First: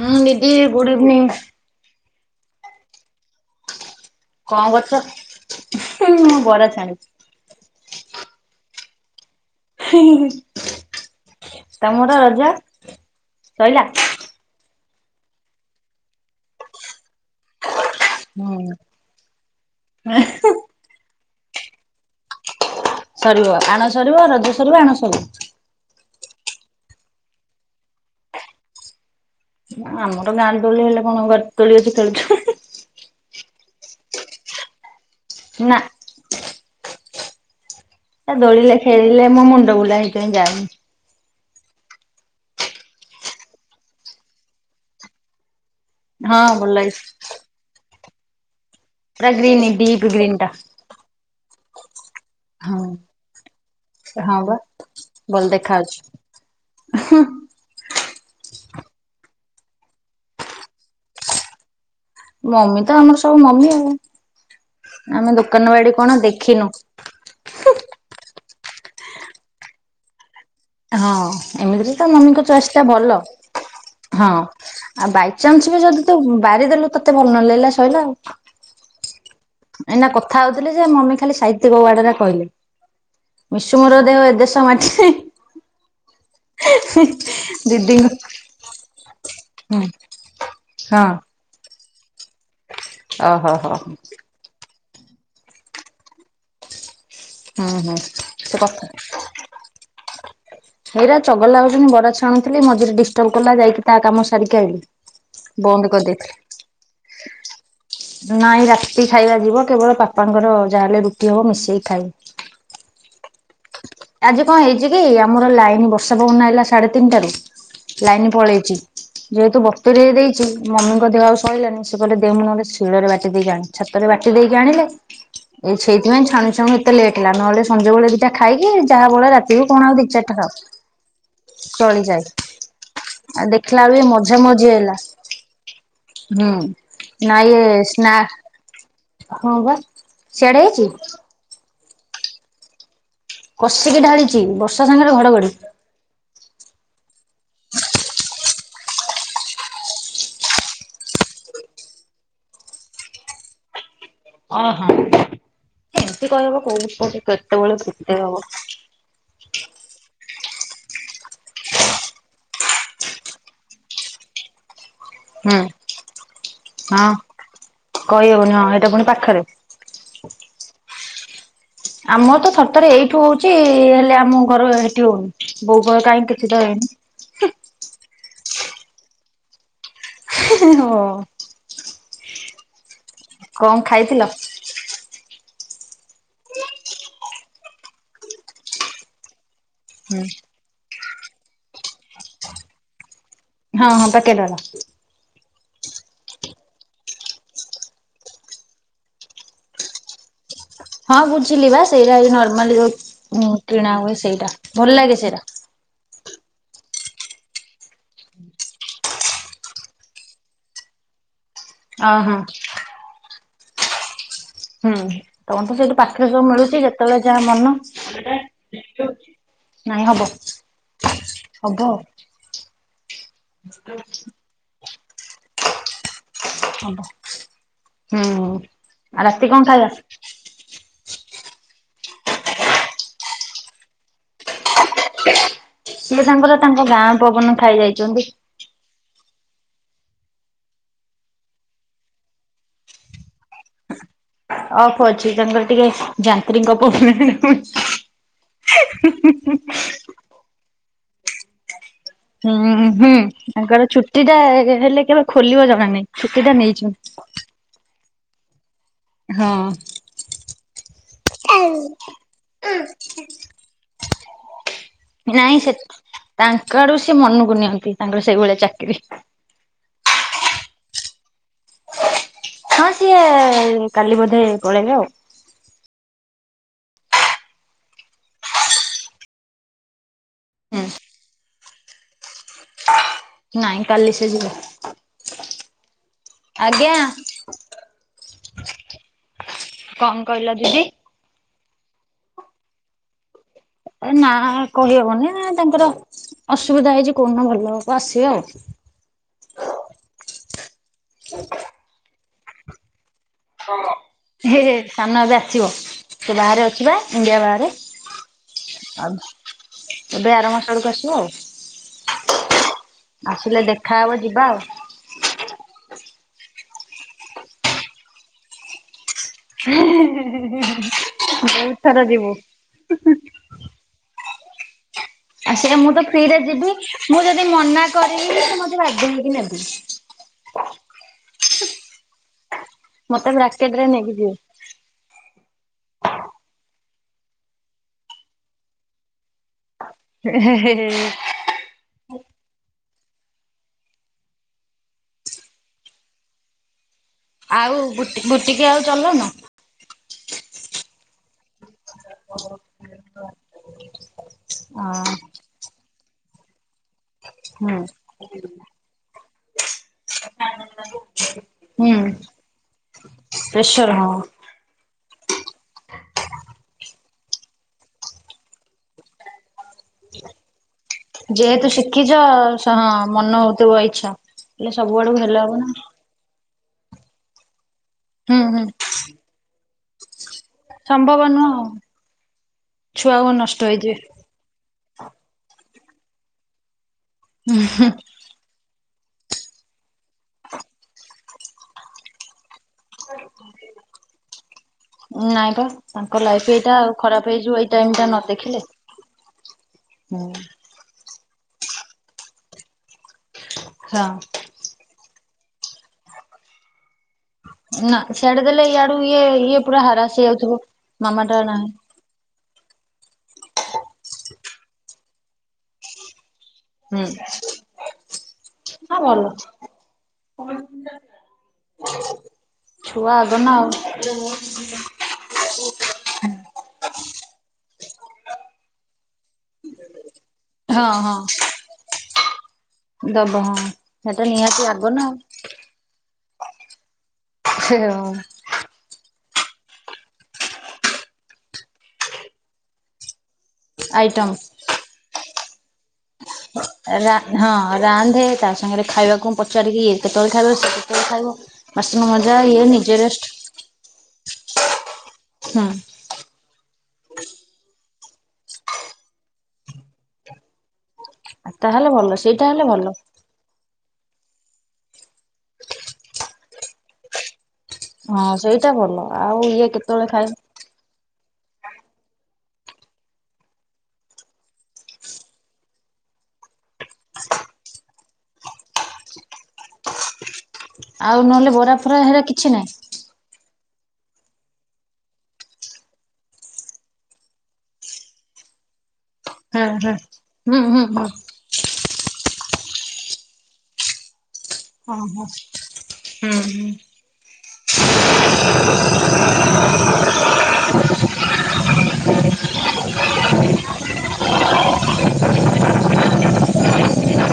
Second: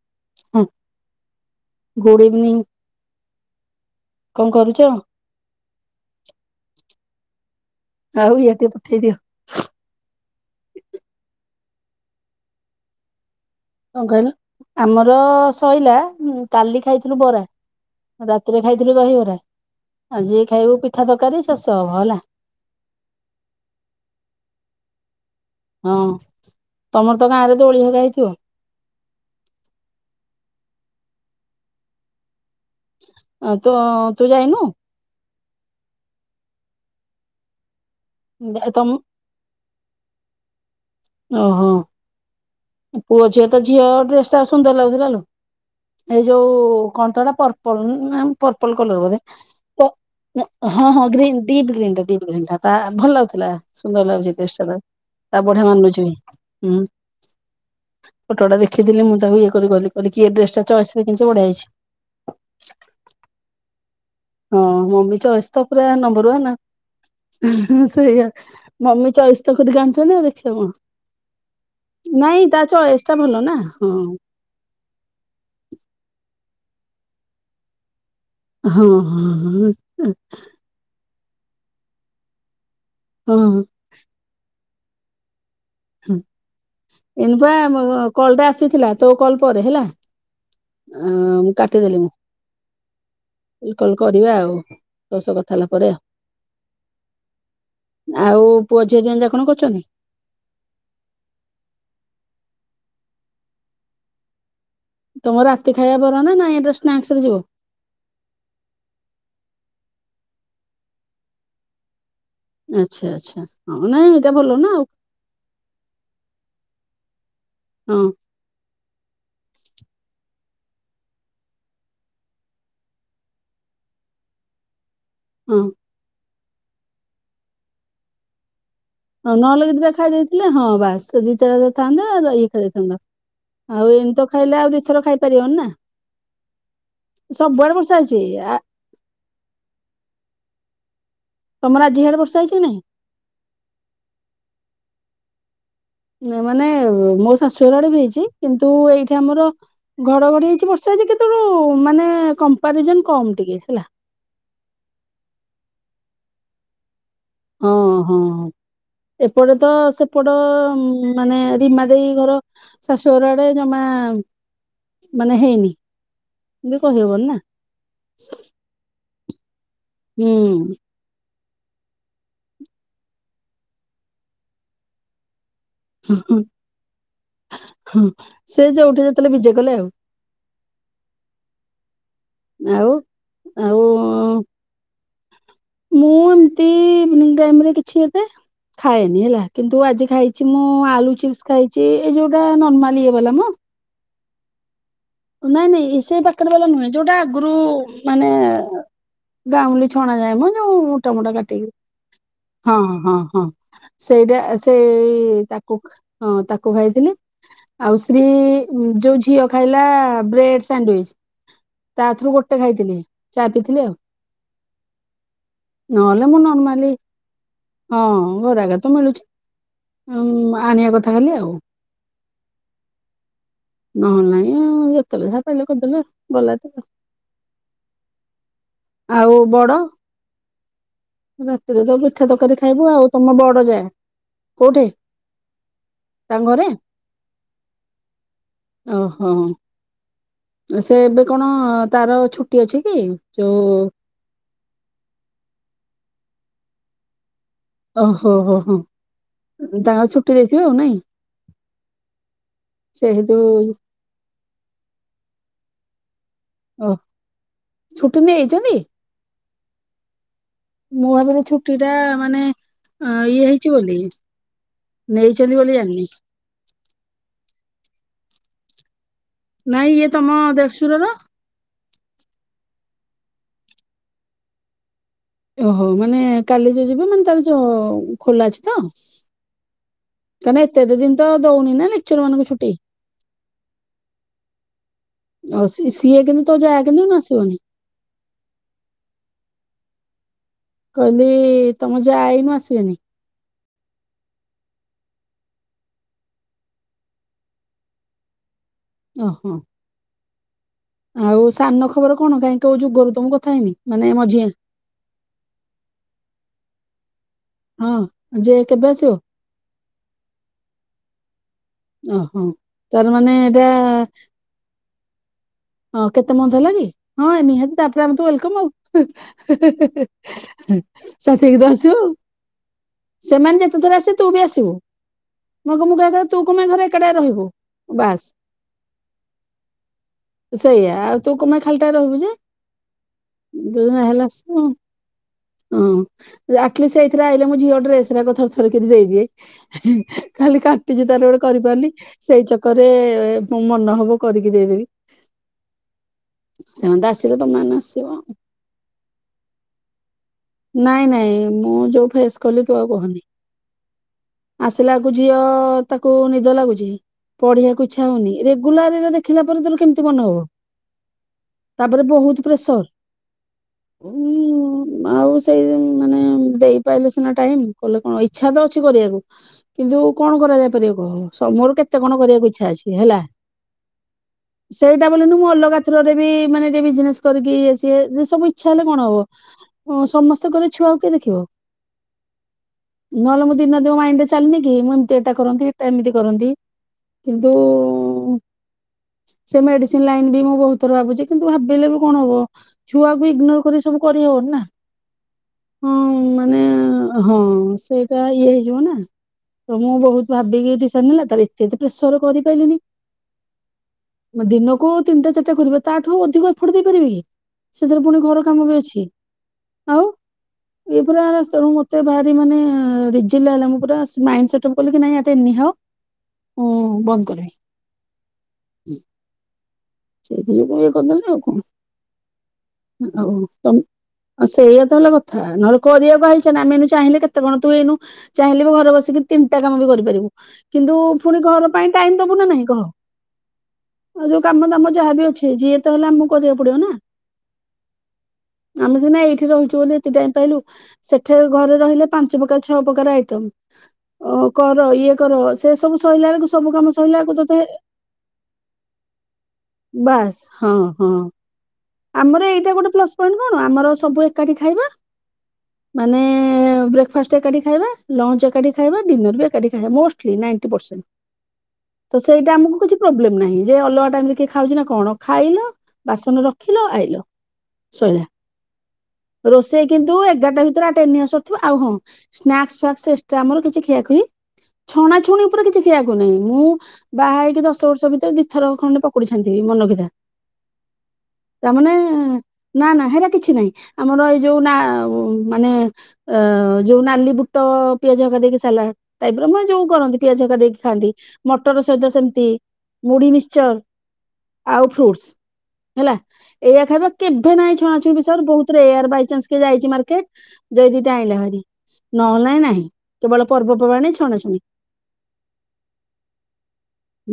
ହୁଁ ଦିଦି good evening. Good evening. କଣ କରୁଛ ମୁଁ ବରା ଛାଣିଛି। ଆଉ ଇଆଡେ ଟିକେ ପଠେଇ ଦିଅ। ତମର ରଜ ସଇଲା। କଣ କହିଲ ଆମର ଶଇଲା କାଲି ଖାଇଥିଲୁ ବରା। ରାତିରେ ହୁଁ ଖାଇଥିଲୁ ଦହିବରା ଆଜି ଖାଇବୁ ପିଠା ତରକାରୀ ଶେଷ ହବ ହେଲା। ସରିବ ଆଣ ସରିବ ରଜ ସରିବ ଆଣ ସରିବ। ହଁ ତମର ତ ଗାଁରେ ଦୋଳି ହେରିକା ହେଇଥିବ। ଆମର ଗାଁ ଦୋଳି ହେଲେ କଣ ଘରେ ଦୋଳି ଅଛି ଖେଳୁଛୁ? ତ ତୁ ଯାଇନୁ? ନା। ଏ ଦୋଳିରେ ତମ ଖେଳିଲେ ମୋ ମୁଣ୍ଡ ବୁଲାଏ ହେଥିପାଇଁ ଯାଏନି। ଓହୋ। ପୁଅ ଝିଅ ତ ଝିଅ ଡ୍ରେସଟା ସୁନ୍ଦର ଲାଗୁଥିଲା ଲୋ। ଏଇ ହଁ ଯୋଉ ଭଲ ଲାଗେ କଣତ ହେଇଟା ପର୍ପଲ କି [inaudible] ପର୍ପଲ କଲର ବୋଧେ ପୁରା ଗ୍ରୀନ ପ୍ ପ ଡିପ ଗ୍ରୀନ ଟା। ହଁ ହଁ ଗ୍ରୀନ୍ ଡିପ ଗ୍ରୀନ୍ ଟା। ତା ହଁ ଭଲ ଲାଗୁଥିଲା ସୁନ୍ଦର ଲାଗୁଛି ହଁ ବା ଡ୍ରେସଟା ଭଲ ତାକୁ ବଢିଆ ଦେଖାଯାଉଛି। ମାନୁଛି। ହୁଁ। ଫଟୋଟା ଦେଖିଥିଲି ମୁଁ ତାକୁ ଇଏ କରି କହିଲି କିଏ ଡ୍ରେସ ଚଏସରେ କିଣିଛି ବଢିଆହେଇଛି। ମମି ତ ଆମର ସବୁ ମମି ଆଉ। ହଁ ମମି ଆମେ ଚଏସ ତ ଦୋକାନ ପୁରା ବାଡି କଣ ନମ୍ବର ୱାନ ଦେଖିନୁ? ସେଇଆ। ମମି ଚଏସ୍ ତ କରିକି ଆଣିଛନ୍ତି ଆଉ ଦେଖିବ କଣ? ହଁ ଏମିତିରେ ତ ନାଇଁ ମମିଙ୍କ ତା ଚଏସ୍ ଟା ଚଏସଟା ଭଲ। ନା ହଁ। ଆଉ ବାଇଚାନ୍ସ ବି ଯଦି ତୁ ବାରିଦେଲୁ ତତେ ଭଲ ନ ଲାଗଲା ଶଇଲା ଆଉ ହଁ। ହଁ ହଁ। ଏଇନା କଥା ହଉଥିଲେ ଯେ ମମି ଖାଲି ସାହିତ୍ୟିକ ୱାଡରେ କହିଲେ? ହଁ ମିଶୁ ମୋର ଦେହ ଏ ଦେଶ ମାଟିରେ ହଁ ଏନପା ଦିଦିଙ୍କ କଲଟା ଆସିଥିଲା ତୋ କଲ ପରେ ହେଲା। ହୁଁ ହଁ ଅଁ ମୁଁ କାଟିଦେଲି ମୁଁ ଓହୋ ହୋ କହିଲି ହୁଁ କଲ କରିବା ଆଉ ତୋ ସହ କଥା ହେଲା ପରେ ଆଉ ହୁଁ ଆଉ ସେ କଥା ପୁଅ ଝିଅ ଦିଜଣଯାକ କଣ କରୁଛନ୍ତି? ହେଇରା ଚଗଲା ହଉଛନ୍ତି ବରା ଛାଣୁଥିଲି ମଝିରେ ଡିଷ୍ଟର୍ବ କଲା ଯାଇକି ତା କାମ ସାରିକି ଆଇଲି। ତମ ରାତି ବନ୍ଦ ଖାଇବା ବରାନା କରିଦେଇଥିଲି। ନାଇଁ ଏଟା ସ୍ନାକ୍ସରେ ଯିବ? ନାଇଁ ରାତି ଖାଇବା ଯିବ। କେବଳ ବାପାଙ୍କର ଯାହାଲେ ରୁଟି ହବ ମିଶେଇ ଖାଇ ଆଚ୍ଛା ଆଚ୍ଛା। ହଁ ନାଇଁ ଏଇଟା ଆଜି କଣ ଭଲ ନା ହେଇଛି ଆଉ। କି ଆମର ଲାଇନ ବର୍ଷା ପବନ ଆଇଲା ସାଢେ ତିନିଟାରୁ ହଁ ଲାଇନ ପଳେଇଛି। ଯେହେତୁ ବତୁରେଇ ଦେଇଛି ମମିଙ୍କ ଦେହ ଆଉ ସହିଲାନି ସେ କହିଲେ ଦେ ମୁୁଁ ନହେଲେ ଶିଳରେ ବାଟି ଦେଇକି ଆଣେ। ଛାତରେ ବାଟି ଦେଇକି ଆଣିଲେ। ହଁ। ଏଇ ସେଇଥିପାଇଁ ଛାଣଛୁଣି ଏତେ ଲେଟ୍ ହେଲା। ନହଲେ ସଞ୍ଜବେଳେ ଦିଟା ଖାଇକି ଯାହା ବଳେ ହଁ ନ ରାତିକୁ ଲଗେଇ କଣ ଦିଟା ଆଉ ଦି ଖାଇ ଚାରିଟା ଦେଇଥିଲେ ଖାଉ ହଁ ବାସ୍ ତ ଦିଟା ଯାକ ଥାନ୍ତା, ଚଳିଯାଏ ରଇ ହେଇ ଖାଇ ଦେଇଥାନ୍ତା। ଆଉ ଦେଖିଲା ବେଳୁ ଏ ମଝା ମଝି ହେଲା। ଖାଇପାରିବନି ନା ହୁଁ, ନା ଇଏ ସବୁଆଡେ ବର୍ଷା ସ୍ନା ହେଇଛି ଆ ହଁ ବା ସିଆଡେ ଅଚୁ? ତୋମର ଆଜି ସିଆଡେ ବର୍ଷା ହେଇଛି ନା ନାହି? କଷିକି ଢାଳିଚି ବର୍ଷା ସାଙ୍ଗରେ ଘଡଘଡି। ନେ ମାନେ ମୋ ଶାଶୁ ଘର ଆଡେ ବି ହେଇଛି। କିନ୍ତୁ ଏଇଠି ଆମର ଘଡଘଡି ହେଇଛି, ବର୍ଷା ହେଇଛି କେତେଳୁ ମାନେ କମ୍ପାରିଜନ୍ କମ ଟିକେ ହେଲା। ଓହୋ, ଏମତି କହି ହବ କୋଉ [unintelligible] ଅଁ, ହଁ। ଫୁଟେଇ ହବ ଏପଟେ ତ ସେପଟ ଉ, ମାନେ ରୀମା ଦେଇ ଘର ଶାଶୁ ଘର ଆଡେ ଜମା ମାନେ ହୁଁ ହେଇନି। ଏମତି ହଁ। କହିହବନି ନା। କହିହବନି ହଁ ଏଟା ପୁଣି ପାଖରେ। ହୁଁ। ଆମର ତ ସତରେ ଏଇଠୁ ହଉଛି ହେଲେ ଆମ ଘର ଏଠି ହଉନି। ବୋଉ କହିବ କାଇଁ କିଛି ତ ହେଇନି। ହୁଁ, ସେ ଯୋଉଠି ଯେତେଲେ ବିଜେ କଲେ ଆଉ। ହଁ। ଆଉ, କଣ ଆଉ ଖାଇଥିଲ? ମୁଁ ଏମିତି ମୁଁ ଟାଇମ୍ ରେ କିଛି ଏତେ ଖାଏନି ହେଲା। କିନ୍ତୁ ଆଜି ହୁଁ। ଖାଇଛି ମୁଁ ଆଳୁ ଚିପ୍ସ ଖାଇଛି, ଏଇ ଯୋଉଟା ନର୍ମାଲି ଇଏ ବାଲା ମୋ ହଁ, ହଁ ପକେଟ୍ ବାଲା। ନାଇଁ ନାଇଁ ଏ ସେ ପାକେଟ୍ ବାଲା ନୁହେଁ। ଯୋଉଟା ଆଗରୁ ମାନେ ଗାଉଁଲି ଛଣା ଯାଏ ମୋ ଯୋଉ ହଁ ମୁଟାମୁଟା ବୁଝିଲି କାଟିକି। ବା ସେଇଟା ଏଇ ନର୍ମାଲି ହଁଁ, ଯୋଉ ହଁ, ହଁ। ଉଁ କିଣା ହୁଏ ସେଇଟା ଏ ଭଲ ଲାଗେ ସେଇଟା ସେଇ ତା କୁ ହଁ ତାକୁ ଖାଇଥିଲି, ଆଉ ଶ୍ରୀ ଉଁ, ଯୋଉ ଝିଅ ଖାଇଲା ହଁ ବ୍ରେଡ୍ ସାଣ୍ଡୱିଇଜ୍ ତା ଅହଁ ଥ୍ରୁ ଗୋଟେ ଖାଇଥିଲି, ଚା ପିଇଥିଲି ଆଉ। ହଁ, ତୋମ ତ ସେଇଠୁ ନହେଲେ ପାଖରେ ମୁଁ ସବୁ ମିଳୁଚି ନର୍ମାଲି ଯେତେବେଳେ ଯା ମନ ହଁ ଘର ଆଗରେ ତ ମିଳୁଛି ନାଇଁ ଉଁ, ହବ, ଆଣିବା କଥା ଖାଲି ଆଉ ହବ। ନହେନ ନାଇଁ ଆଉ ଯେତେବେଳେ ଯାହା ପାଇଲେ କରିଦେଲେ ଗଲା ତ। ହଁ। ଆଉ ବଡ? ରାତିରେ ତ ପିଠା ତରକାରୀ ଖାଇବୁ ଆଉ, ତୋମ ବଡ ଯା କୋଉଠି? ସିଏ ସାଙ୍ଗର ତାଙ୍କ ଗାଁ ପବନ ଖାଇ ଯାଇଚନ୍ତି। ଓହୋ! ଏ ସେ ଏବେ କଣ ତାର ଛୁଟି ଅଛି କି? ଯୋଉ ଅଫ୍ ଅଛି ତାଙ୍କର ଟିକେ ଯାନ୍ତ୍ରୀଙ୍କ ପ୍ରୋବ୍ଲେମେ ପଚ୍ ଓହୋ, ହୋ ହଁ ତାଙ୍କ ଛୁଟି ଦେଇଥିବ ନାଇଁ? ହୁଁ, ସେ ହୁଁ ହେତୁ [inaudible] ସେଇଟା ଯେ ହେଲେ କେବେ ଖୋଲିବ ଜଣା ନାହିଁ, ଛୁଟି ଟା ଓ ନେଇଛନ୍ ଛୁଟି ନେଇଛନ୍ତି? ହଁ। ମୁଁ ଭାବିନି ଛୁଟି ଟା ମାନେ ଅଁ, ଇଏ ହେଇଛି ବୋଲି। ନେଇଛନ୍ତି ନାଇଁ ବୋଲି ସେ ଜାଣିନି ତାଙ୍କ ଆଡୁ ସିଏ ମନକୁ ନିଅନ୍ତି ତାଙ୍କର ସେଇଭଳିଆ ଚାକିରି। ନାଇଁ ଇଏ ତମ ଦେଢ଼ସୁରର? ହଁ ସିଏ କାଲି ବୋଧେ ପଳେଇଲେ ଆଉ ଓହୋ ମାନେ କାଲି ଯୋଉ ଯିବ ମାନେ ତାର ଯୋଉ ଖୋଲା ଅଛି ତ? ତାନେ ଏତେ ହୁଁ ଏତେ ଦିନ ତ ଦଉନି ନା ଲେକ୍ଚର୍ ମାନଙ୍କୁ ଛୁଟି ନାଇଁ କାଲି ସେ ଯିବେ ଅ ସିଏ ସିଏ କିନ୍ତୁ ତୋ ଯା ଆଜ୍ଞା କିନ୍ତୁ ଏଇନା ଆସିବନି? କଣ କହିଲ ଦିଦି? କହିଲି ତମ ଯା ଏଇନୁ ଆସିବେନି? ଏ ନା କହିହବନି ତାଙ୍କର ଅସୁବିଧା ହେଇଛି କୋଉଦିନ ଭଲ ହବ ଆସିବେ ଆଉ। ଓହୋ ଆଉ ସାନ ଖବର କଣ କାହିଁ କୋଉ ଯୁଗରୁ ତମକୁ ହେ ସାନ ଏବେ ଆସିବ ସେ ବାହାରେ ଅଛି ପରା ଇଣ୍ଡିଆ ବାହା ରେ ହଁ ଯେ କେବେ ଆସିବ ଏବେ ଆର ମାସ ବେଳକୁ ଆସିବ ଓହୋ ଆଉ। ତାର ମାନେ ଆସିଲେ ଏଇଟା ଦେଖାହବ ଯିବା ଆଉ। ହଁ କେତେ ମନ୍ଥ ହେଲା କି ହଁ ନିହାତି ତାପରେ ଅପରେ ୱେଲ୍ କମ୍ ଆଉ [unintelligible] ବହୁତ ଆସିବ ଥର ଆଉ ଯିବୁ ସେମାନେ ଯେତେଥର ଆସିବେ ତୁ ବି ଆସିବୁ। ଆ ସେ କହ- ମୁଁ ତ କହିବା କଥା, ତୁ ଫ୍ରିରେ କଣ ପାଇଁ ଯିବି ଘରେ ଏକାଟିଆ ମୁଁ ରହିବୁ ଯଦି ମନା ବାସ୍ କରିବି ବି ସେ ମତେ ବାଧ୍ୟ ହେଇକି ନେବେ। ସେଇଆ ଆଉ ତୁ କଣ ପାଇଁ ଖାଲିଟାରେ ରହିବୁ ଯେ ମତେ ବ୍ରାକେଟ ରେ ନେଇକି ଯିବେ। [unintelligible] ହଁ ଆଟଲିଷ୍ଟ ସେଇଥିରେ ଅଇଲେ ମୋ ଝିଅ ଡ୍ରେସ୍ ଗୁରାକ ଥର ଥରକିରି ଦେଇଦିଏ। ହେ ଖାଲି ହେ ହେ। କାଟିଛି ତାର ଗୋଟେ କରିପାରୁନି ସେଇ ଚକ୍କର୍ ରେ ମନ ହବ କରିକି ଦେଇଦେବି। ସେମାନେ ତ ଆସିଲେ ତମ ମାନେ ଆସିବ ଆଉ। ଦେ ଆଉ ଚଲଉନ? ନାଇଁ ନାଇଁ ମୁଁ ଯୋଉଠୁ ଫେସ୍ କଲି ତୁ ଆଉ କହନି ଆସିଲାକୁ ହଁ। ଝିଅ ତାକୁ ନିଦ ଲାଗୁଛି ହୁଁ ପଢ଼ିବାକୁ ଇଚ୍ଛା ହଉନି ରେଗୁଲାର ଏରେ ଦେଖିଲା ପରେ ତୋର କେମିତି ମନ ହବ? ହୁଁ ତାପରେ ବହୁତ ପ୍ରେସର ପ୍ରେସର ଉ ହଁ। ଆଉ ସେଇ ମାନେ ଦେଇପାଇଲେ ସିନା ଟାଇମ୍ କଲେ କଣ ଇଛା ତ ଅଛି କରିବାକୁ। କିନ୍ତୁ କଣ କରାଯାଇ ପାରିବ କହ ଯେହେତୁ ମୋର କେତେ ଶିଖିଛ କଣ କରିବାକୁ ଇଛା ହଁ ଅଛି ହେଲା ମନ ହଉଥିବ ଇଚ୍ଛା। ହେଲେ ସବୁ ସେଇଟା ଆଡକୁ ବୋଲିନୁ ହେଲେ ମୁଁ ହବ ନା ଅଲଗା ଥ୍ରୋ ପରେ ବି ମାନେ ଯେ ବିଜନେସ୍ କରିକି ଇଏ ସିଏ ଯେ ହୁଁ ସବୁ ହୁଁ ଇଛା ହେଲେ କଣ ହବ ଉଁ ସମ କର ଛୁଆକୁ କିଏ ସମ୍ଭବ ଦେଖିବ ନୁହଁ ଆଉ। ଛୁଆକୁ ନହଲେ ମୁଁ ନଷ୍ଟ ଦିନ ରାତି ହେଇଯିବେ। ମୋ ମାଇଣ୍ଡ ରେ ଚାଲିନି କି, ମୁଁ ଏମତି ଏଟା କରନ୍ତି ହେଟା ଏମିତି କରନ୍ତି କିନ୍ତୁ? ସେ ମେଡିସିନ ଲାଇନ୍ ବି ମୁଁ ବହୁତ ଥର ଭାବୁଛି। କିନ୍ତୁ ଭାବିଲେ ବି କଣ ହବ? ଛୁଆ କୁ ଇଗ୍ନୋର କରି ସବୁ କରିହବନି ନା। ନାଇଁ ପା ହଁ ତାଙ୍କ ଲାଇଫ୍ ମାନେ ଏଇଟା ଆଉ ଖରାପ ହଁ ହେଇଯିବ ଏଇ ଟାଇମ୍ ଟା ସେଇଟା ନ ଇଏ ଦେଖିଲେ। ହେଇଯିବ ନା। ତ ମୁଁ ବହୁତ ହୁଁ। ଭାବିକି ଏଠି ସାଙ୍ଗିଲା ତାହେଲେ ଏତେ ବି ପ୍ରେସର କରିପାରିଲିନି। [unintelligible] ଦିନକୁ ତିନିଟା ଚାରିଟା କରିବ, ତାଠୁ ଅଧିକ ଏଫର୍ଟ ଦେଇପାରିବେ କି, ନା ସେଥିରେ ପୁଣି ସିଆଡେ ଘର ଦେଲେ କାମ ବି ଇଆଡୁ ଅଛି। ଇଏ ଇଏ ପୁରା ଆଉ ହାରାସ ହେଇଯାଉଥିବ ମାମା ଏଗୁରା ଟା ରାସ୍ତ ନାହିଁ। ର ମ ତ ଭାରି ମାନେ ରିଜିନା ହେଲା। ମୁଁ ପୁରା ମାଇଣ୍ଡ ସେଟ୍ ଅପ୍ କଲି କି ନାଇଁ ଏଟା ନିହ ହୁଁ ନା ଭଲ। ସେଇଥି ଯୋଗୁ ଇଏ କରିଦେଲେନି ଆଉ କଣ? ଛୁଆ ଆଗ ନା ଆଉ ତମ ଉ ସେଇଆ ତ ହେଲା କ ଥା ନହେଲେ କରିବାକୁ ଆଇଛ ନା ଆମେନୁ ଚାହିଁଲେ କେତେ କଣ ତୁ ଏଇନୁ ଚାହିଁଲେ ବି ଘରେ ବସିକି ତିନିଟା କାମ ବି କରିପାରିବୁ। କିନ୍ତୁ ହଁ ପୁଣି ହଁ ଘର ପାଇଁ ଟାଇମ ଦବୁ ନା ନାହିଁ କହ ଦବ ହଁ। ସେଟା ଆଉ ଯୋଉ ନିହାତି କାମ ଆଗ ଦାମ ନା ଯାହାବି ଅଛି ଯିଏ ତ ହେଲା ଆମକୁ କରିବାକୁ ପଡିବ ନା। ହଁ। ଆମେ ସିନା ଏଇଠି ରହୁଛୁ ବୋଲି ଏତେ ଟାଇମ ପାଇଲୁ। ସେଠି ଘରେ ରହିଲେ ପାଞ୍ଚ ପ୍ରକାର ଛଅ ପ୍ରକାର ଆଇଟମ। ଆଇଟମ୍। ଅ କର ଇଏ କର ସେ ସବୁ ସଇଲା ବେଳକୁ ସବୁ କାମ ସରିଲା ବେଳକୁ ତୋତେ ରାନ୍ଦେ ପାଞ୍ଚ ସାଙ୍ଗରେ ଖାଇବାକୁ ମୁଁ ପଚାରିକି ଇଏ କେତେବେଳେ ବାସ୍ ଖାଇବ ସେ ହଁ କେତେବେଳେ ହଁ ଖାଇବ ବାସନ ମଜା ଆମର ଇଏ ଏଇଟା ଗୋଟେ ନିଜ ପ୍ଲସ ପଏଣ୍ଟ ରେଷ୍ଟ। କଣ ଆମର ସବୁ ଏକାଠି ଖାଇବା। ହୁଁ। ମାନେ ବ୍ରେକ୍ଫାଷ୍ଟ ଏକାଠି ଖାଇବା ଲଞ୍ଚ ଏକାଠି ଖାଇବା ଡିନର୍ ବି ଏକାଠି ଖାଇବା ମୋଷ୍ଟଲି ନାଇଣ୍ଟି ପରସେଣ୍ଟ। ଆ ତାହେଲେ ଭଲ ସେଇଟା ହେଲେ ଭଲ। ପ୍ରବ୍ଲେମ୍ ନାହିଁ ଯେ ଅଲଗା ଟାଇମରେ କିଏ ଖାଉଛି ନା କଣ ଖାଇଲ ବାସନ ରଖିଲ ଆଇଲ। ଶଇଲା ହଁ ସେଇଟା ଭଲ ଆଉ ଇଏ ରୋଷେଇ କେତେବେଳେ କିନ୍ତୁ ଖାଇବ ଏଗାରଟା ଭିତରେ ଆ ସରିଥିବ ଆଉ ହଁ ସ୍ନାକ୍ସ୍ ଫ୍ନାକ୍ସ୍ ଏକ୍ସଟ୍ରା ଆମର କିଛି ଖିଆଖୁଈ ଛଣା ଛୁଣି ଉପରେ କିଛି ଖିଆ ଖୁଇ ନାହିଁ ମୁଁ ବାହା ହେଇକି ଦଶ ବର୍ଷ ଭିତରେ ଦିଥର ଖଣ୍ଡେ ପକ୍ ପକୁଡି ଛାଣିଥିବି ମନେ ରଖିଥା ଆଉ ନହେଲେ ବରା ତାମାନେ ଫରା ହେରା କିଛି ନାହିଁ। ନା ନା ହେରା କିଛି ନାହିଁ। ଆମର ଏଇ ଯୋଉ ନା ମାନେ ଅ ଯୋଉ ନାଲି ବୁଟ ପିଆଜ ହକା ଦେଇକି ସାଲାଟ। ଟାଇପ ର ମାନ ହୁଁ ଯୋଉ ହୁଁ କରନ୍ତି ପିଆଜ ହକା ହୁଁ ଦେଇକି ହୁଁ ଖାଆନ୍ତି ହୁଁ ମଟର ସହିତ ସେମିତି ମୁଢ଼ି ମିିକ୍ଚର। ଆଉ ଫ୍ରୁଟସ୍ ହଁ ହେଲା ହଁ। ଏଇଆ ଖାଇବା। କେବେ ନାଇଁ ଛୁଆଁଛଇଁ ବି ସର ବହୁତ ରେୟାର ବାଇଚନ୍ସ ଯାଇଛି ମାର୍କେଟ ଯଦି ଦିଟା ଆଣିଲା ଭାରି। ନହେଲେ ନାହିଁ କେବଳ ପର୍ବପର୍ବାଣିୀ ଛଣାଛୁଣି।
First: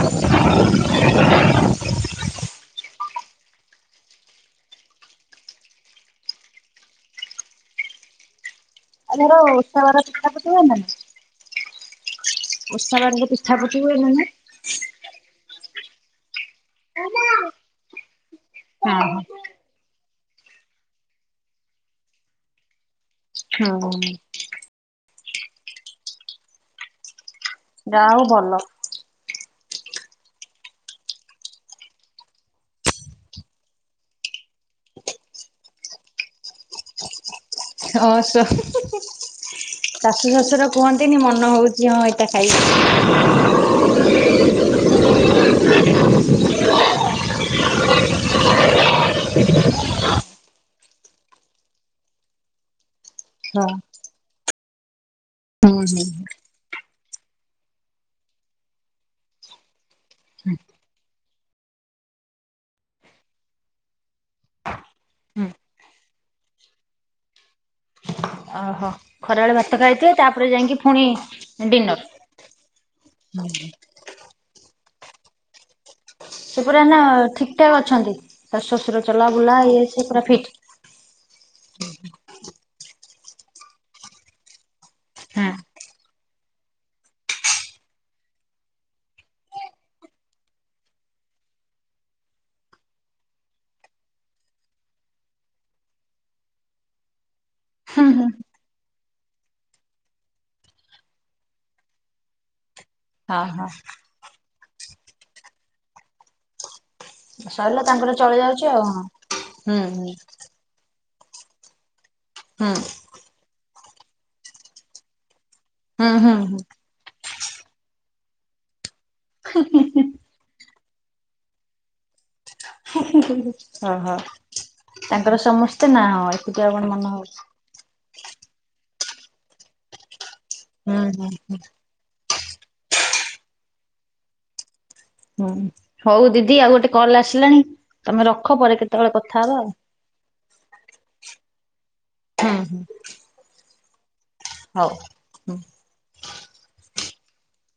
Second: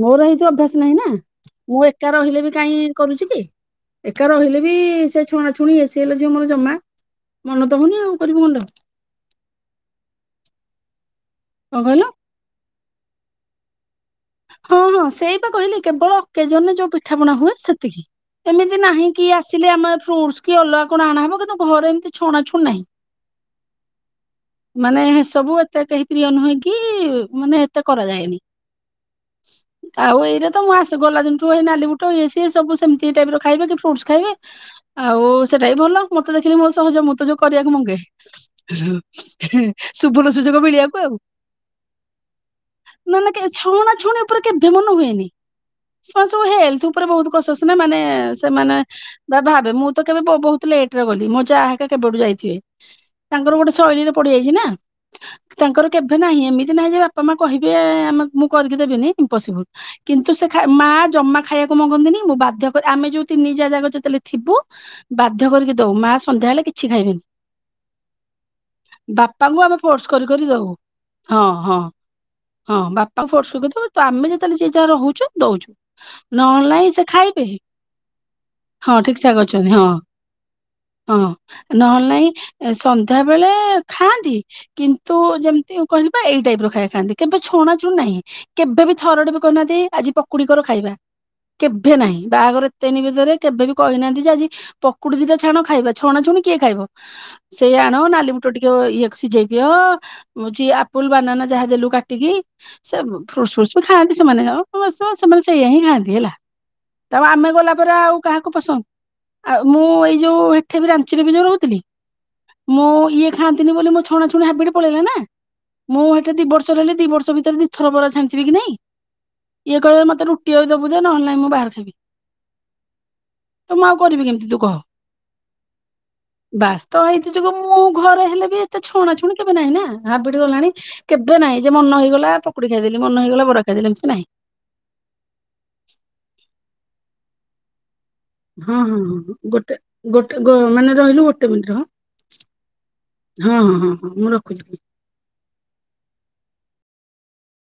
ମୋର ହେଇତି ଅଭ୍ୟାସ ନାହିଁ ନା। ମୁଁ ଏକା ରହିଲେ ବି କାଇଁ କରୁଛି କି? ଏକା ରହିଲେ ବି ସେ ଛୁଣାଛୁଣି ଇଏ ସିଏ ହେଲ ଝିଅ ମୋର୍ ଜମା ମନ ତ ହଉନି ଆଉ କରିବି କଣ୍ଟେ ଆଉ। ଆ ଯାହାର ଓଷା ବାର ପିଠା ପୁଠୀ ହୁଏ ନାଇଁ। କଁ କହିଲ। ଓଷା ବାରରେ ପିଠା ପୁଠୀ ହୁଏ ନା ନାଇଁ। ହଁ ହଁ ସେଇ ବା କହିଲି କେବଳ ଅକେଜନ ରେ ଯୋଉ ପିଠାପଣା ହୁଏ ସେତିକି। ଏମିତି ନାହିଁ କି ଆସ ଲେ ଆମେ ଫ୍ରୁଟ୍ସ୍ କି ଅଲଗା କଣ ଆଣା ହେବ କିନ୍ତୁ ଘରେ ଏମିତି ଛଣା ଛୁଣୀ ନାହିଁ। ହୁଁ। ମାନେ ସବୁ ଏତେ କେହି ପ୍ରିୟ ନୁହେଁ କି ମାନେ ଯାହା ହଉ ଭଲ। ହଁ ଆଉ ଏଇରେ ତ ମୁଁ ଆ ଗଲା ଦିନ ଠୁଇ ନାଲି ବୁଟ ଇଏ ସିଏ ସବୁ ସେମିତି ଟାଇପ୍ ର ଖାଇବେ କି ଫ୍ରୁଟ୍ସ ଖାଇବେ। ଆଉ ସେଇଟା ବି ଭଲ ମତେ ଦେଖିଲି ମୋର ସହଜ ମତେ ଯୋଉ କରିବାକୁ ମଙ୍ଗେ ଅ ଶ ସୁବୁଣ୍ଣ ସୁଯୋଗ ମିଳିବାକୁ ଆଉ। ଯେ ହଁ ଏଇଟା ଖାଇବି। ଛନା ଛୁଣୀ ଉପରେ କେବେ ମନ ହୁଏନି। ସେମାନେ ସବୁ ହେଲଥ୍ ଉପରେ ବହୁତୁ କସସ୍ ନା ମାନେ ସେମାନେ ବା ଭାବେ ମୁଁ ତ କେବେ ବହୁତୁ ଲେଟ୍ ରେ ଗଲି, ମୋ ଜା ହେଇକା କେବେଠୁ ଯାଇଥିବେ। ତାଙ୍କର ହଁ ଗୋଟେ ଶୈଳୀରେ ପଡିଯାଇଚି ନା। ହୁଁ ତାଙ୍କର ହୁଁ କେବେ ନାହିଁ ଏମିତି ନାହିଁ ଯେ ବାପା ମା କହିବେ ଆମେ ମୁଁ କରିକି ଦେବିନି ଇମ୍ପସିବୁଲ୍। କିନ୍ତୁ ସେ ଖା ମା ଜମା ଖାଇବାକୁ ମଙ୍ଗନ୍ତିନି, ମୁଁ ବାଧ୍ୟ ଆମେ ଯୋଉ ତିନି ଜା ଜାକ ଯେତେଲେ ଥିବୁ ବାଧ୍ୟ ହୁଁ କରିକି ଦଉ, ମା ସନ୍ଧ୍ୟା ହେଲେ କିଛି ଖାଇବେନି। ଓହୋ ଖରାବେଳେ ବାପାଙ୍କୁ ଭାତ ଆମେ ଫୋର୍ସ ଖାଇଥିବେ ତାପରେ କରି-କରି ଦଉ ଯାଇକି ପୁଣି ହଁ-ହଁ। ଡିନର ହଁ ବାପାଙ୍କୁ ଫୋର୍ସ [unintelligible] ତ ଆମେ ଯେତେଲେ ଯିଏ ଯାହା ରହୁଚୁ ଦଉଚୁ। ନହେଲେ ପୁରା ନାଇଁ ନା ସେ ଖାଇବେ, ଠିକ ଠାକ ଅଛନ୍ତି ଶାଶୁ ଶ୍ୱଶୁର ହଁ ଠିକ୍ ଚଲା ଠାକ୍ ବୁଲା ଅଛନ୍ତି ଇଏ ହଁ। ସିଏ ପୁରା ଫିଟ୍। ହଁ ନହେଲେ ନାଇଁ ସନ୍ଧ୍ୟା ବେଳେ ଖାଆନ୍ତି। କିନ୍ତୁ ହଁ ଯେମ୍ତି କହିଲି ବା ଏଇ ଟାଇପ୍ ର ଖାଇଆ ଖାଆନ୍ତି, କେବେ ଛଣା ଛ [unintelligible] ନାହିଁ କେବେ ବି ଥରଟେ ବି କହୁନାହାନ୍ତି ଆଜି ପକୁଡିି କର ଖାଇବା। କେଭେ ନାହିଁ, ବାହାଘର ଏତେ ଦିନି ଭିତରେ କେବେ ବି କହିନାହାନ୍ତି ଯେ ଆଜି ପକୁଡି ଦିଟା ଛାଣ ଖାଇବା, ଛଣା ଛୁଣି କିଏ ଖାଇବ। ସେଇ ଆଣ ନାଲି ବୁଟ ଟିକେ ଇଏକୁ ସିଜେଇ ଦିଅ [unintelligible] ଆପୁଲ୍ ବାନାନା ଯାହା ଦେଲୁ କାଟିକି ସେ ହଁ ଫ୍ରୁଟ୍ ହଁ ଫ୍ରୁଟ୍ସ ବି ଖାଆନ୍ତି ସେମାନେ ସେମାନେ ସେଇଆ ହିଁ ଖାଆନ୍ତି ହେଲା। ତାଉ ଆମେ ଗଲା ସରିଲା ପରେ ତାଙ୍କର ଆଉ ଚଳି କାହାକୁ ଯାଉଛି ପସନ୍ଦ ଆଉ ହଁ ଆଉ ହୁଁ ମୁଁ ହୁଁ ଏଇ ଯୋଉ ଏଠି ବି ରାଞ୍ଚିରେ ବି ଯୋଉ ରହୁଥିଲି, ହୁଁ। ମୁଁ ଇଏ ଖାଆନ୍ତିନି ବୋଲି ମୋ ଛଣାଛଣି ହାବିଟି ପଳେଇଲା ନା। ମୁଁ ହୁଁ ହେଠି ହୁଁ ଦି ହୁଁ ବର୍ଷ ରହିଲି ଦି ବର୍ଷ ଭିତରେ ଦି ଥର ବରା ଛାଣିଥିବି କି ନାଇଁ, ଇଏ କହିବେ ମତେ ରୁ ଟି ଦେବୁ ଦେ ନହେଲେ ନାଇଁ ମୁଁ ବାହାରେ ଖାଇବି। ଓହୋ ତ ମୁଁ ଆଉ କରିବି କେମିତି ତୁ କହ। ତାଙ୍କର ସମସ୍ତେ ନାହଁ [unintelligible] ବାସ୍ତ ମନ ହେଇଥି ହଉଛି। ଯୋଗୁ ମୁଁ ଘରେ ହେଲେ ବି ଏତେ ଛଣାଛୁଣି କେବେ ନାହିଁ ନା ହାବିଟି ଗଲାଣି ହୁଁ ହୁଁ। କେବେ ନାଇଁ ଯେ ମନ ହେଇଗଲା ପ କୁଡ଼ି ଖାଇଦଲି ମନ ହେଇଗଲା ବରା ଖାଇଦେଲି ଏମ୍ତି ନାହିଁ। ହଉ ଦିଦି ଆଉ ଗୋଟେ କଲ୍ ଆସିଲାଣି ତମେ ରଖ ହଁ ପରେ ହଁ ହଁ କେତବଳେ ହଁ କଥା ହବା ଆଉ। ଗୋଟେ ଗୋଟେ ମାନେ ରହିଲୁ ଗୋଟେ ମିନ୍ଟି ରହ। ହୁଁ-ହୁଁ। ହଁ-ହଁ-ହଁ-ହଁ ମୁଁ ରଖୁଚି। ହଉ।